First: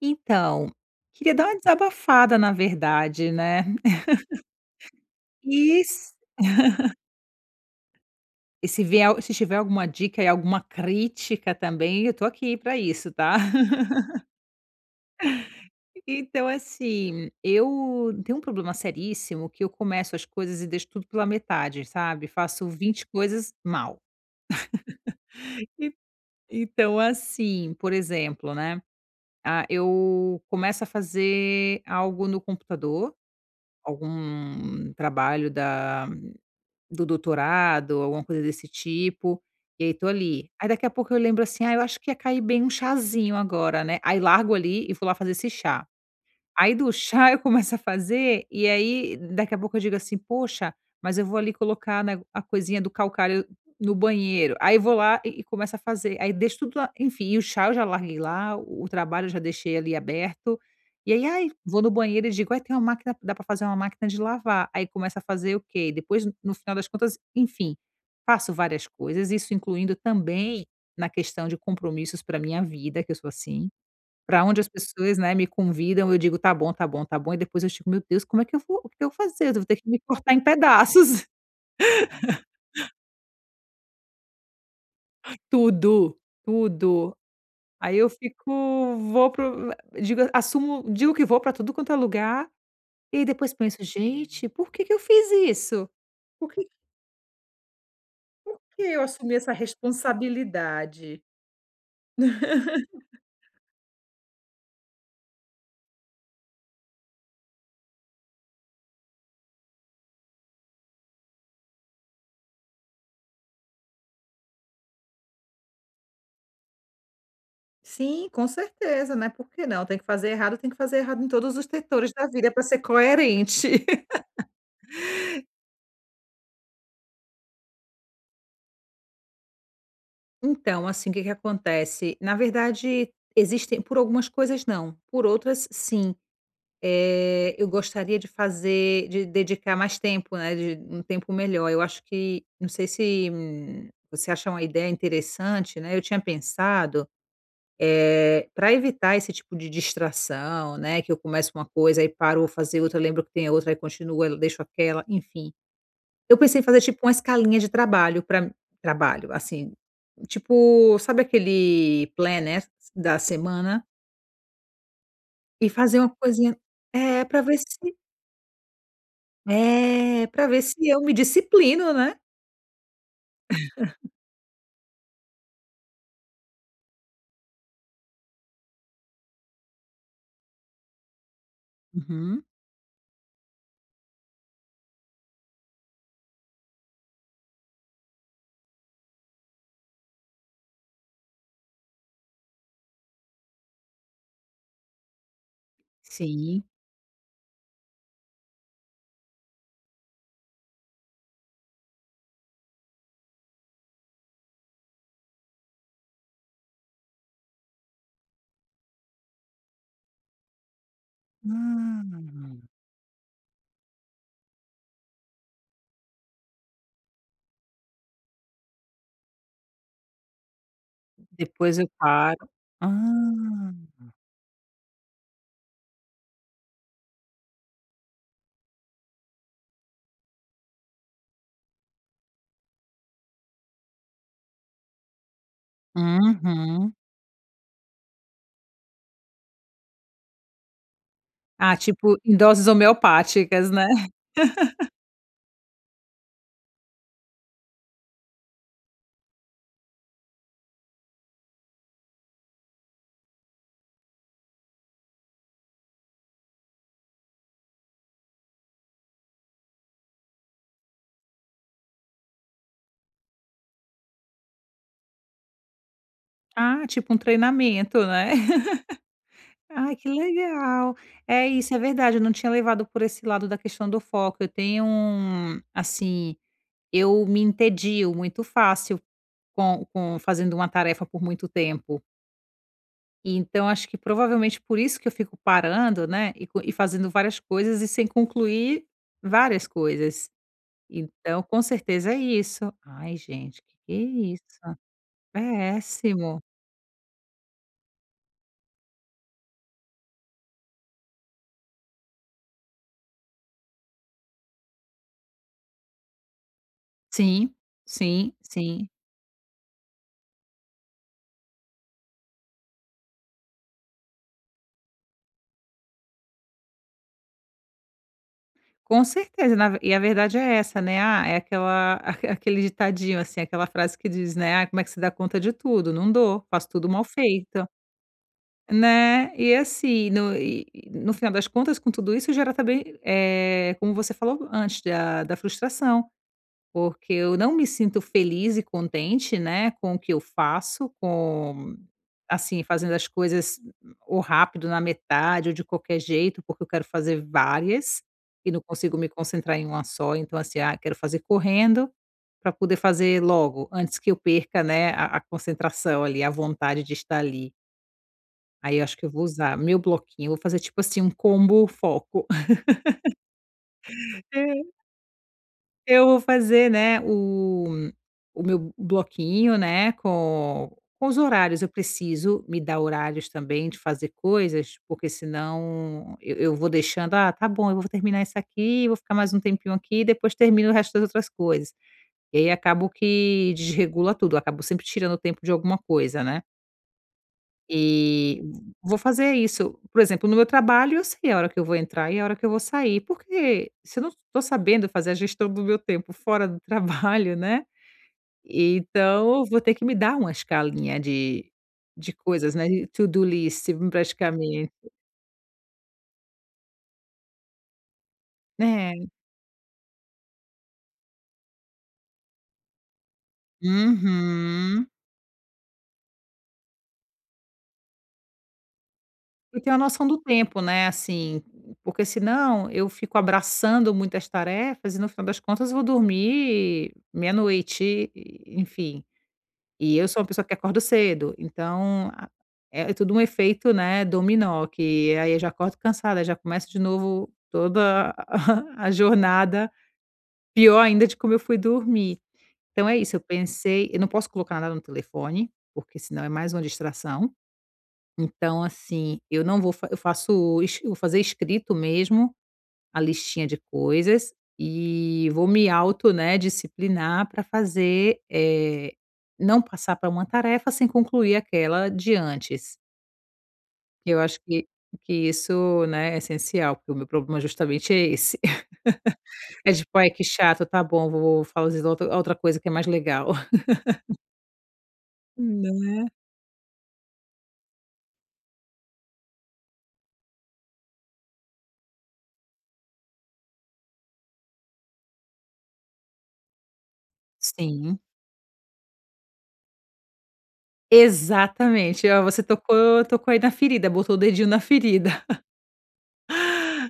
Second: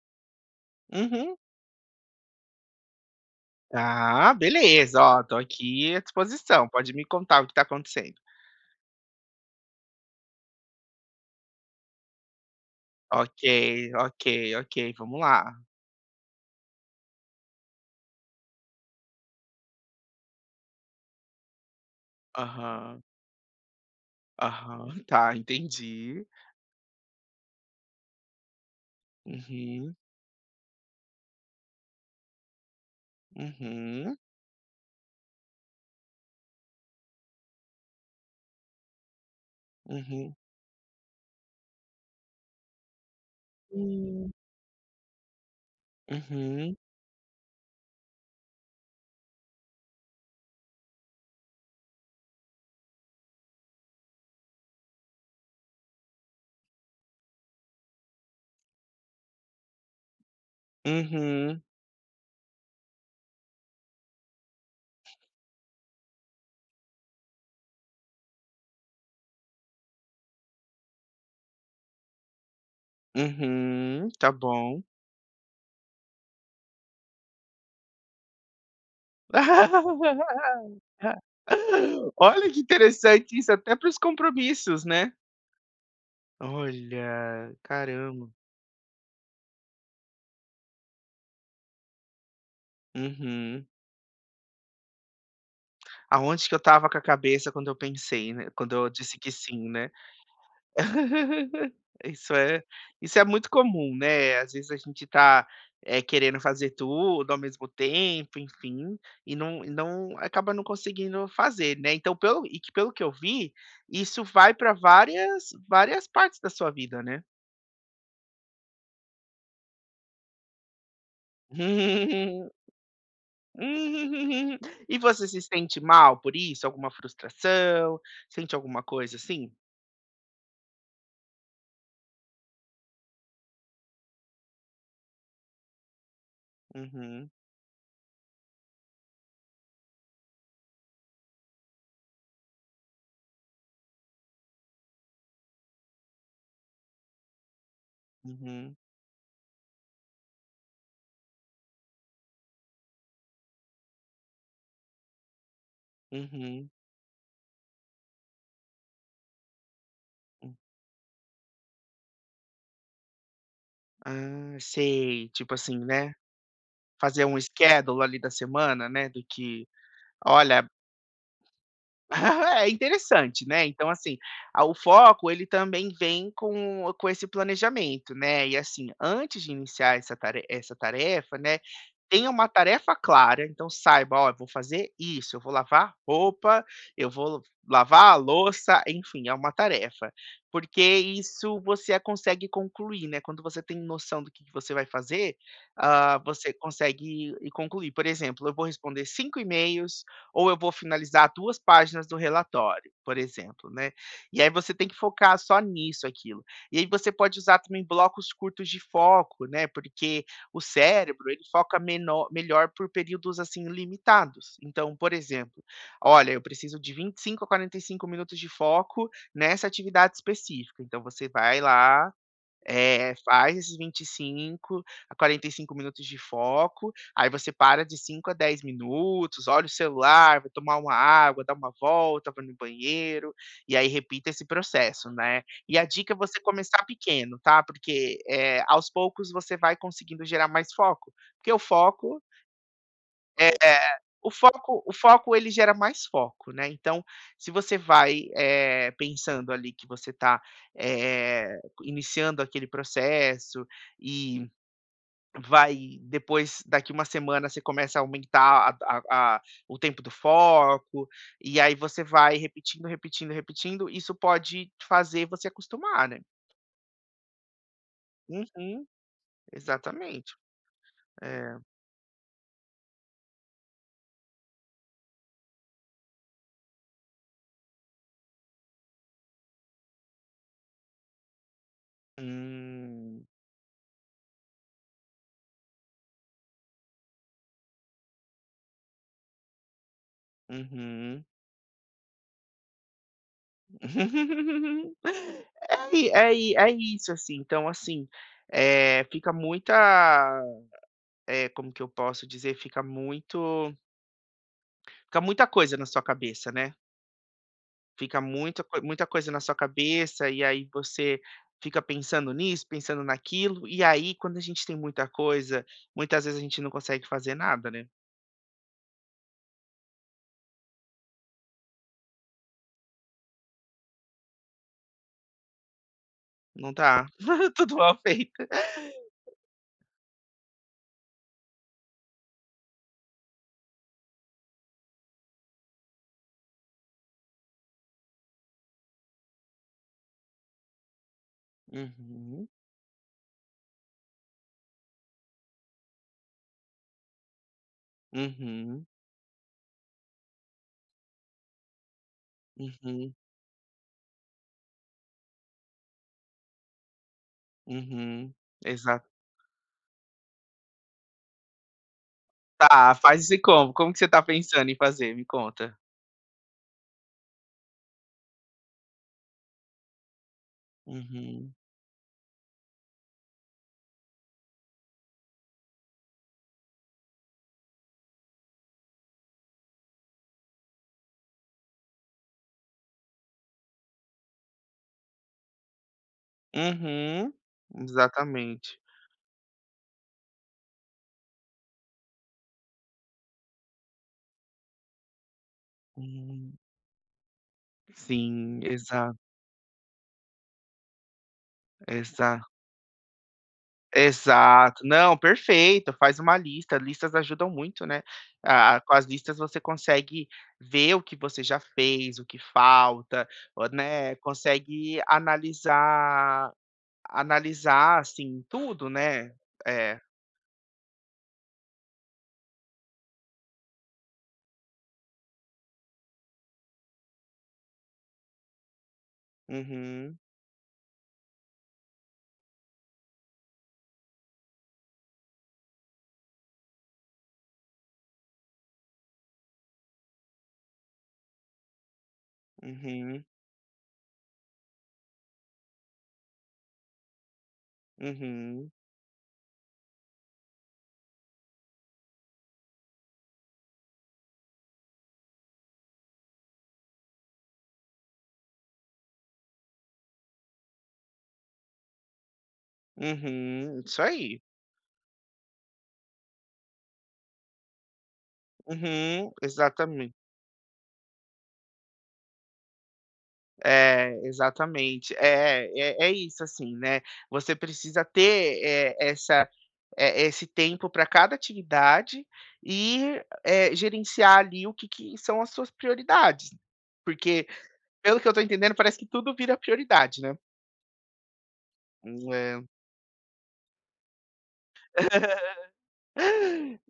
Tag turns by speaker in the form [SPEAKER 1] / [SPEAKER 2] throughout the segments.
[SPEAKER 1] Então, queria
[SPEAKER 2] Uhum.
[SPEAKER 1] dar uma desabafada na verdade, né.
[SPEAKER 2] Ah, beleza, ó, tô
[SPEAKER 1] E
[SPEAKER 2] aqui à
[SPEAKER 1] s
[SPEAKER 2] disposição, pode me contar o que tá acontecendo.
[SPEAKER 1] e se vier al- Se tiver alguma dica e alguma crítica também, eu tô aqui pra isso, tá.
[SPEAKER 2] Ok, ok, ok, vamos lá.
[SPEAKER 1] Então assim, eu tenho um problema seríssimo que eu começo as coisas e deixo tudo pela metade, sabe. Faço
[SPEAKER 2] Aham,
[SPEAKER 1] 20 coisas mal.
[SPEAKER 2] aham, tá,
[SPEAKER 1] E
[SPEAKER 2] entendi.
[SPEAKER 1] então assim, por exemplo, né,
[SPEAKER 2] Uhum,
[SPEAKER 1] eu começo a fazer algo no computador,
[SPEAKER 2] uhum,
[SPEAKER 1] algum trabalho da Do doutorado, alguma coisa desse tipo, e aí tô
[SPEAKER 2] uhum.
[SPEAKER 1] ali. Aí daqui a pouco eu lembro assim: "Ah, eu acho que ia cair bem um chazinho agora, né". Aí
[SPEAKER 2] Hum.
[SPEAKER 1] largo ali e vou lá fazer esse chá. Aí
[SPEAKER 2] Uhum,
[SPEAKER 1] do chá eu começo a fazer, e aí daqui a pouco eu digo assim: "Poxa, mas eu vou ali colocar, né, a coisinha do calcário no banheiro". Aí vou lá e começo a fazer, aí deixo tudo lá enfim, e o chá eu já larguei lá, o trabalho eu já deixei ali aberto, e aí: "Ai",
[SPEAKER 2] uhum,
[SPEAKER 1] vou no banheiro e digo: "Ai, tem uma máquina dá para fazer uma máquina de lavar". Aí começa a fazer o quê? Depois, no final das contas, enfim, faço várias coisas, isso incluindo também na questão de compromissos para minha vida, que eu sou assim.
[SPEAKER 2] uhum, tá
[SPEAKER 1] Pra onde as
[SPEAKER 2] bom.
[SPEAKER 1] pessoas, né, me convidam, eu digo: "Tá bom, tá bom, tá bom", e depois eu digo: "Meu Deus, como é que eu vou o que eu vou fazer? Eu vou ter que me cortar em pedaços".
[SPEAKER 2] Olha que interessante isso até para os compromissos, né.
[SPEAKER 1] Tudo, tudo.
[SPEAKER 2] Olha,
[SPEAKER 1] Aí eu
[SPEAKER 2] caramba.
[SPEAKER 1] fico vou pro digo assumo Digo que vou pra tudo quanto é lugar, e aí depois
[SPEAKER 2] Uhum.
[SPEAKER 1] penso: "Gente, por que que eu fiz isso?
[SPEAKER 2] Aonde
[SPEAKER 1] Por
[SPEAKER 2] que eu
[SPEAKER 1] que
[SPEAKER 2] estava com a cabeça quando eu pensei, né, quando
[SPEAKER 1] que
[SPEAKER 2] eu
[SPEAKER 1] eu
[SPEAKER 2] disse que
[SPEAKER 1] assumi essa
[SPEAKER 2] sim, né.
[SPEAKER 1] responsabilidade?".
[SPEAKER 2] Isso é isso é muito comum, né, às vezes a gente tá, querendo fazer tudo ao mesmo tempo, enfim, e não acaba não conseguindo fazer, né. Então pelo que eu vi, isso vai para várias partes da sua vida, né.
[SPEAKER 1] Sim, com certeza, né, por que não? Tem que fazer errado, tem que fazer errado em todos os setores da vida pra ser coerente.
[SPEAKER 2] Uhum, uhum. E você se sente mal por isso? Alguma frustração? Sente alguma coisa assim?
[SPEAKER 1] Então, assim, o que que acontece? Na verdade, existem por algumas coisas não, por outras sim.
[SPEAKER 2] Uhum,
[SPEAKER 1] Eu gostaria de dedicar mais tempo, né, de um tempo melhor. Eu acho que não sei se, você acha uma ideia interessante, né, eu tinha pensado, para
[SPEAKER 2] uhum.
[SPEAKER 1] evitar esse tipo de distração, né, que eu começo uma coisa, aí paro, vou fazer outra, lembro que tem outra, aí continuo, aí deixo aquela, enfim. Eu pensei em
[SPEAKER 2] Uhum.
[SPEAKER 1] fazer tipo uma escalinha de trabalho para trabalho, assim,
[SPEAKER 2] Hum.
[SPEAKER 1] tipo, sabe aquele planner da semana?
[SPEAKER 2] Ah, sei. Tipo
[SPEAKER 1] E
[SPEAKER 2] assim,
[SPEAKER 1] fazer
[SPEAKER 2] né,
[SPEAKER 1] uma coisinha é,
[SPEAKER 2] fazer um
[SPEAKER 1] para ver se
[SPEAKER 2] schedule ali da semana, né, do que:
[SPEAKER 1] é, para ver
[SPEAKER 2] "Olha,
[SPEAKER 1] se eu me disciplino, né?
[SPEAKER 2] É interessante, né, então assim, a o foco ele também vem com esse planejamento, né, e assim, antes de iniciar essa tarefa, né, tenha
[SPEAKER 1] Uhum,
[SPEAKER 2] uma tarefa clara, então saiba: "Ó, eu vou fazer isso, eu vou lavar roupa, eu vou lavar a louça", enfim, é uma tarefa, porque isso você consegue concluir, né, quando você tem noção do que você vai fazer, você
[SPEAKER 1] sim.
[SPEAKER 2] consegue ir concluir. Por exemplo, eu vou responder 5 e-mails, ou eu vou finalizar duas páginas do relatório, por exemplo, né? E aí você tem que focar só nisso, aquilo. E aí você pode usar também blocos curtos de foco, né? Porque o cérebro, ele foca menor,
[SPEAKER 1] Ah.
[SPEAKER 2] melhor por períodos, assim, limitados. Então, por exemplo, olha, eu preciso de 25 a 45 minutos de foco nessa atividade específica. Então, você vai
[SPEAKER 1] Depois eu
[SPEAKER 2] lá,
[SPEAKER 1] paro. Ah,
[SPEAKER 2] é, faz esses 25 a 45 minutos de foco, aí você para de 5 a 10 minutos, olha o celular, vai tomar uma água, dá uma volta, vai no banheiro, e aí repita esse processo, né. E a dica é você começar
[SPEAKER 1] uhum.
[SPEAKER 2] pequeno, tá, porque, aos poucos você vai conseguindo gerar mais foco, porque
[SPEAKER 1] Ah, tipo em doses
[SPEAKER 2] é,
[SPEAKER 1] homeopáticas,
[SPEAKER 2] é,
[SPEAKER 1] né?
[SPEAKER 2] o foco ele gera mais foco, né, então, se você vai, pensando ali que você está iniciando aquele processo e vai depois daqui uma semana você começa a aumentar a o tempo do foco, e aí você vai repetindo, repetindo, repetindo, isso pode fazer você acostumar, né.
[SPEAKER 1] Ah, tipo um treinamento, né?
[SPEAKER 2] Uhum,
[SPEAKER 1] Ai, que
[SPEAKER 2] exatamente.
[SPEAKER 1] legal. É
[SPEAKER 2] É.
[SPEAKER 1] isso, é verdade, eu não tinha levado por esse lado da questão do foco. Eu tenho um assim, eu me entedio muito fácil com fazendo uma tarefa por muito tempo.
[SPEAKER 2] Hum,
[SPEAKER 1] Então acho que provavelmente por isso que eu fico parando, né, e fazendo várias coisas e sem concluir várias coisas.
[SPEAKER 2] uhum.
[SPEAKER 1] Então, com certeza é isso. Ai gente, que é isso?
[SPEAKER 2] É i é
[SPEAKER 1] Péssimo.
[SPEAKER 2] i é isso, assim. Então, assim, eh, fica muita, como que eu posso dizer? Fica muita coisa na sua cabeça, né.
[SPEAKER 1] Sim,
[SPEAKER 2] Fica
[SPEAKER 1] sim,
[SPEAKER 2] muita coi
[SPEAKER 1] sim.
[SPEAKER 2] muita coisa na sua cabeça, e aí você fica pensando nisso, pensando naquilo, e aí quando a gente tem muita coisa, muitas vezes a gente não consegue fazer nada, né.
[SPEAKER 1] Com certeza, na ve e a verdade é essa, né, ah, é aquela aquele ditadinho, assim, aquela frase que diz, né: "Ai, como é que se dá conta de tudo? Não dou, faço
[SPEAKER 2] Não
[SPEAKER 1] tudo mal
[SPEAKER 2] dá,
[SPEAKER 1] feito",
[SPEAKER 2] tudo mal feito.
[SPEAKER 1] né. E assim, no final das contas, com tudo isso, gera também, como você falou antes, da frustração. Porque eu não me sinto feliz e contente, né, com o que eu faço, com
[SPEAKER 2] Uhum,
[SPEAKER 1] assim, fazendo as coisas ou rápido, na metade, ou de qualquer jeito, porque eu quero fazer várias e não
[SPEAKER 2] uhum,
[SPEAKER 1] consigo me concentrar em uma só. Então, assim, ah, quero fazer correndo para poder
[SPEAKER 2] uhum,
[SPEAKER 1] fazer logo, antes que eu perca, né, a concentração ali, a vontade de estar ali.
[SPEAKER 2] uhum,
[SPEAKER 1] Aí eu acho que
[SPEAKER 2] exato.
[SPEAKER 1] eu vou usar meu bloquinho, eu vou fazer tipo assim um combo foco.
[SPEAKER 2] Tá, faz esse combo. Como que você tá pensando em fazer? Me conta.
[SPEAKER 1] Eu vou fazer, né, o meu bloquinho, né, com os
[SPEAKER 2] Uhum.
[SPEAKER 1] horários. Eu preciso me dar horários também de fazer coisas, porque senão eu vou deixando: "Ah, tá bom, eu vou terminar isso aqui, vou ficar mais um tempinho aqui, depois termino o resto das outras coisas". E aí acabo que desregula tudo, acabo sempre tirando tempo de alguma coisa, né.
[SPEAKER 2] Uhum.
[SPEAKER 1] E
[SPEAKER 2] Exatamente.
[SPEAKER 1] vou fazer isso. Por exemplo, no meu trabalho, eu sei a hora que eu vou entrar e a hora que eu vou sair, porque se eu não estou sabendo fazer a gestão do meu tempo fora
[SPEAKER 2] Hum.
[SPEAKER 1] do trabalho, né,
[SPEAKER 2] Sim, exato,
[SPEAKER 1] então eu vou ter que me dar uma escalinha de
[SPEAKER 2] exa
[SPEAKER 1] coisas, né, de to-do list praticamente.
[SPEAKER 2] exato. Não, perfeito, faz uma lista, listas ajudam muito, né. Ah, com
[SPEAKER 1] É.
[SPEAKER 2] as listas você consegue ver o que você já fez, o que falta, o né,
[SPEAKER 1] Uhum.
[SPEAKER 2] consegue analisar, assim, tudo, né.
[SPEAKER 1] E ter uma
[SPEAKER 2] É.
[SPEAKER 1] noção do tempo, né, assim, porque senão eu fico abraçando muitas tarefas e no final das contas eu vou dormir meia-noite, e enfim. E eu
[SPEAKER 2] Uhum,
[SPEAKER 1] sou uma pessoa que acordo cedo, então a é tudo um efeito, né, dominó, que aí eu já acordo cansada, já começo de novo toda a jornada, pior ainda de como eu fui dormir. Então é isso, eu
[SPEAKER 2] uhum,
[SPEAKER 1] pensei eu não posso colocar nada no telefone, porque senão é mais uma distração. Então,
[SPEAKER 2] uhum,
[SPEAKER 1] assim, eu não vou fa eu faço es eu vou fazer escrito mesmo a listinha de coisas e vou me auto, né, disciplinar para fazer, não passar para uma tarefa sem concluir aquela de antes.
[SPEAKER 2] uhum. Isso
[SPEAKER 1] Eu acho
[SPEAKER 2] aí.
[SPEAKER 1] que que isso, né, é essencial, porque o meu problema justamente é esse.
[SPEAKER 2] Uhum,
[SPEAKER 1] É tipo: "Ai,
[SPEAKER 2] exatamente.
[SPEAKER 1] que chato, tá bom, vou fazer outra coisa que é mais legal".
[SPEAKER 2] É, exatamente. É
[SPEAKER 1] Não é?
[SPEAKER 2] é é isso, assim, né, você precisa ter, esse tempo para cada atividade e, gerenciar ali o que que são as suas prioridades. Porque,
[SPEAKER 1] Sim,
[SPEAKER 2] pelo que eu estou entendendo, parece que tudo vira prioridade, né.
[SPEAKER 1] exatamente. Ó, você
[SPEAKER 2] É.
[SPEAKER 1] tocou aí na ferida, botou o dedinho na ferida.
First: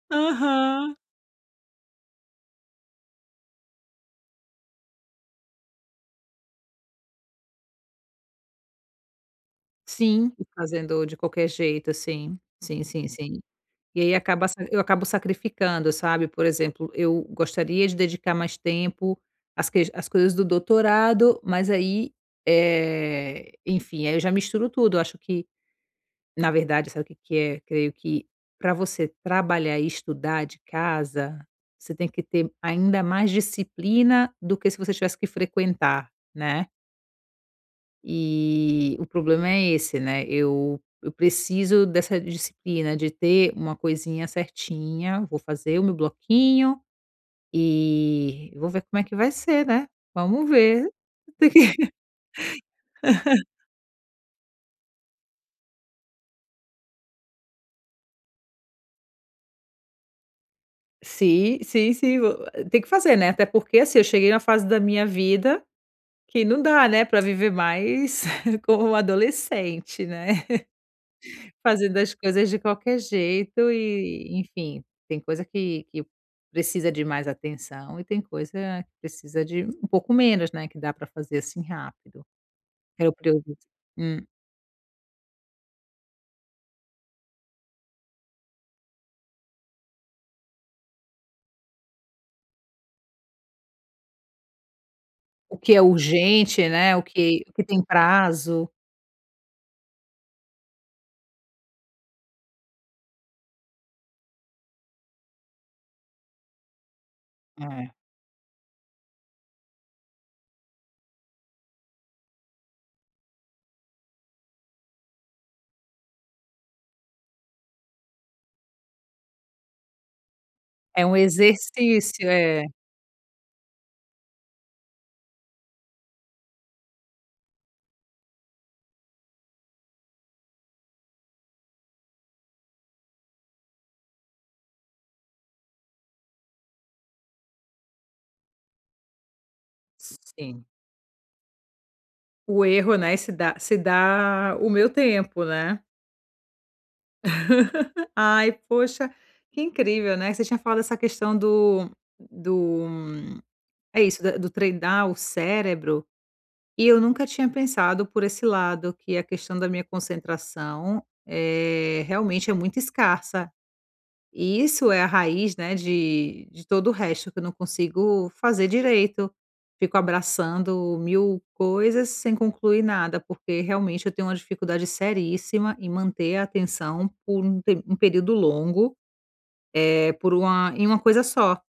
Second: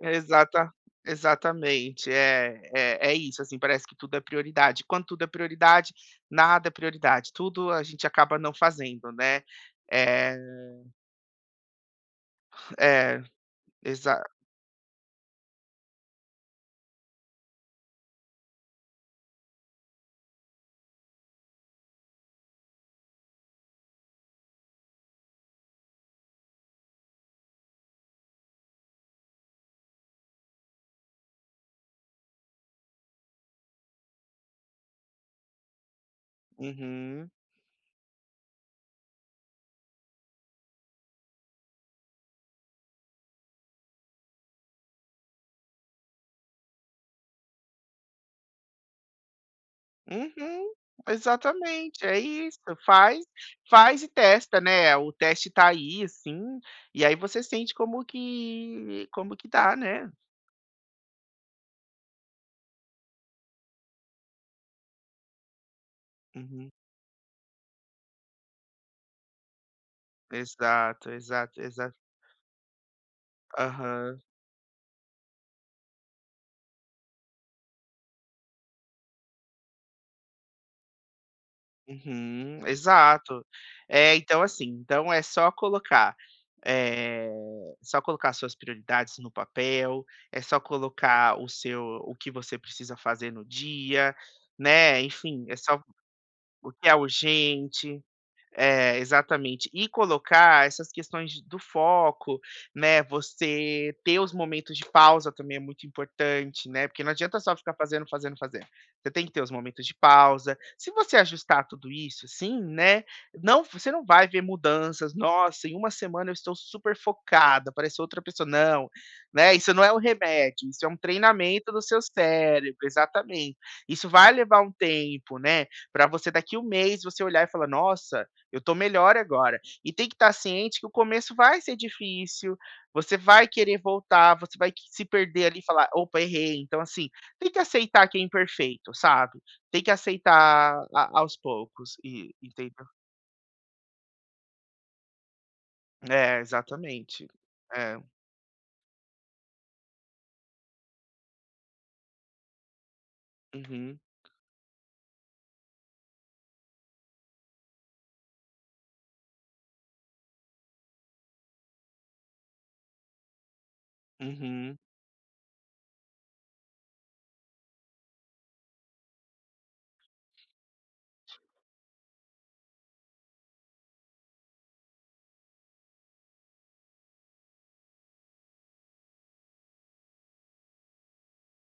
[SPEAKER 2] Exata
[SPEAKER 1] Aham.
[SPEAKER 2] exatamente. É isso, assim, parece que tudo é prioridade. Quando tudo é prioridade, nada é prioridade. Tudo a gente acaba não fazendo, né.
[SPEAKER 1] Sim,
[SPEAKER 2] Eh
[SPEAKER 1] e fazendo de qualquer jeito, assim. Sim, sim,
[SPEAKER 2] É,
[SPEAKER 1] sim. E aí
[SPEAKER 2] exa
[SPEAKER 1] acaba sa eu acabo sacrificando, sabe. Por exemplo, eu gostaria de dedicar mais tempo às coisas do doutorado, mas aí, é enfim, aí eu já misturo tudo. Eu acho que, na verdade, sabe o que que é? Creio que para você trabalhar e estudar de casa, você tem que ter ainda mais disciplina do que se você tivesse que frequentar, né.
[SPEAKER 2] uhum,
[SPEAKER 1] E o problema é esse, né, eu preciso dessa disciplina, de ter uma coisinha certinha, vou fazer o meu bloquinho e vou ver como é que vai ser, né, vamos
[SPEAKER 2] uhum,
[SPEAKER 1] ver. Tem que
[SPEAKER 2] exatamente, é isso, faz faz e testa, né, o teste tá aí, assim, e aí você sente como que dá, né.
[SPEAKER 1] Sim, sim, sim, vou tem que fazer, né, até porque, assim, eu cheguei na fase da minha vida que não
[SPEAKER 2] Uhum.
[SPEAKER 1] dá, né, para viver mais como um adolescente, né.
[SPEAKER 2] Exato, exato, exato.
[SPEAKER 1] Fazendo as coisas de qualquer jeito
[SPEAKER 2] Aham.
[SPEAKER 1] e, enfim, tem coisa que precisa de mais atenção e tem coisa que precisa de um pouco menos, né, que dá para fazer, assim, rápido.
[SPEAKER 2] Uhum,
[SPEAKER 1] Era o
[SPEAKER 2] exato. É,
[SPEAKER 1] hum.
[SPEAKER 2] então assim, então é só colocar, eh, só colocar suas prioridades no papel, é só colocar o que você precisa fazer no dia, né, enfim, é
[SPEAKER 1] O que
[SPEAKER 2] só
[SPEAKER 1] é urgente,
[SPEAKER 2] o que é
[SPEAKER 1] né, o que tem
[SPEAKER 2] urgente,
[SPEAKER 1] prazo.
[SPEAKER 2] é, exatamente. E colocar essas questões de do foco, né, você ter os momentos de pausa também é muito importante, né, porque não adianta só ficar
[SPEAKER 1] É.
[SPEAKER 2] fazendo, fazendo, fazendo. Você tem que ter os momentos de pausa. Se você ajustar tudo isso, assim, né, não você não vai ver mudanças. "Nossa, em uma semana eu estou super focada, parece outra pessoa". Não, né, isso não é um remédio, isso é um
[SPEAKER 1] É um
[SPEAKER 2] treinamento do seu
[SPEAKER 1] exercício, é.
[SPEAKER 2] cérebro, exatamente. Isso vai levar um tempo, né, para você daqui um mês você olhar e falar: "Nossa, eu tô melhor agora. E tem que estar ciente que o começo vai ser difícil, você vai querer voltar, você vai que se perder ali e falar: "Opa, errei". Então, assim, tem que aceitar que é imperfeito, sabe. Tem que
[SPEAKER 1] Sim.
[SPEAKER 2] aceitar a aos poucos e
[SPEAKER 1] O
[SPEAKER 2] entendeu?
[SPEAKER 1] erro, né, se dá o meu tempo, né.
[SPEAKER 2] É, exatamente. É.
[SPEAKER 1] Ai, poxa, que incrível, né. Você tinha falado essa questão do
[SPEAKER 2] Uhum,
[SPEAKER 1] É isso, da do treinar o cérebro, e eu nunca tinha pensado por esse lado, que a questão da minha concentração, realmente é muito escassa. E
[SPEAKER 2] uhum.
[SPEAKER 1] isso é a raiz, né, de todo o resto que eu não consigo fazer direito. Fico abraçando 1.000 coisas sem concluir nada, porque realmente eu tenho uma dificuldade seríssima em manter a atenção por um pe um período longo, é por uma em uma coisa só.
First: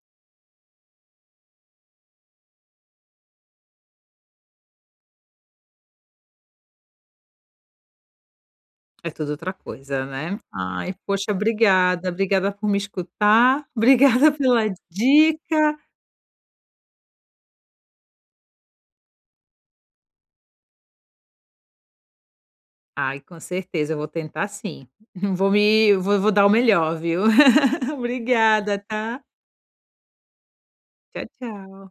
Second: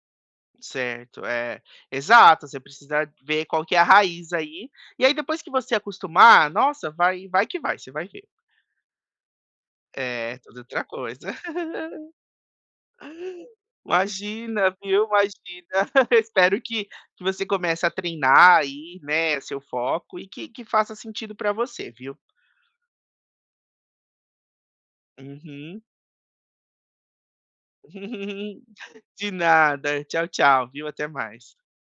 [SPEAKER 2] Certo, é. Exato, você precisa ver qual que é a raiz aí, e aí depois que você acostumar, nossa, vai vai que vai, você vai ver.
[SPEAKER 1] É tudo outra coisa,
[SPEAKER 2] É,
[SPEAKER 1] né.
[SPEAKER 2] toda outra
[SPEAKER 1] Ai,
[SPEAKER 2] coisa.
[SPEAKER 1] poxa, obrigada, obrigada por me escutar, obrigada pela
[SPEAKER 2] Imagina, viu, imagina.
[SPEAKER 1] dica.
[SPEAKER 2] Espero que você comece a treinar aí, né, seu foco e que faça sentido pra você, viu.
[SPEAKER 1] Ai, com certeza, eu vou tentar sim. Vou
[SPEAKER 2] Uhum.
[SPEAKER 1] me vou vou dar o melhor, viu. Obrigada, tá.
[SPEAKER 2] De nada. Tchau, tchau, viu, até
[SPEAKER 1] Tchau,
[SPEAKER 2] mais.
[SPEAKER 1] tchau.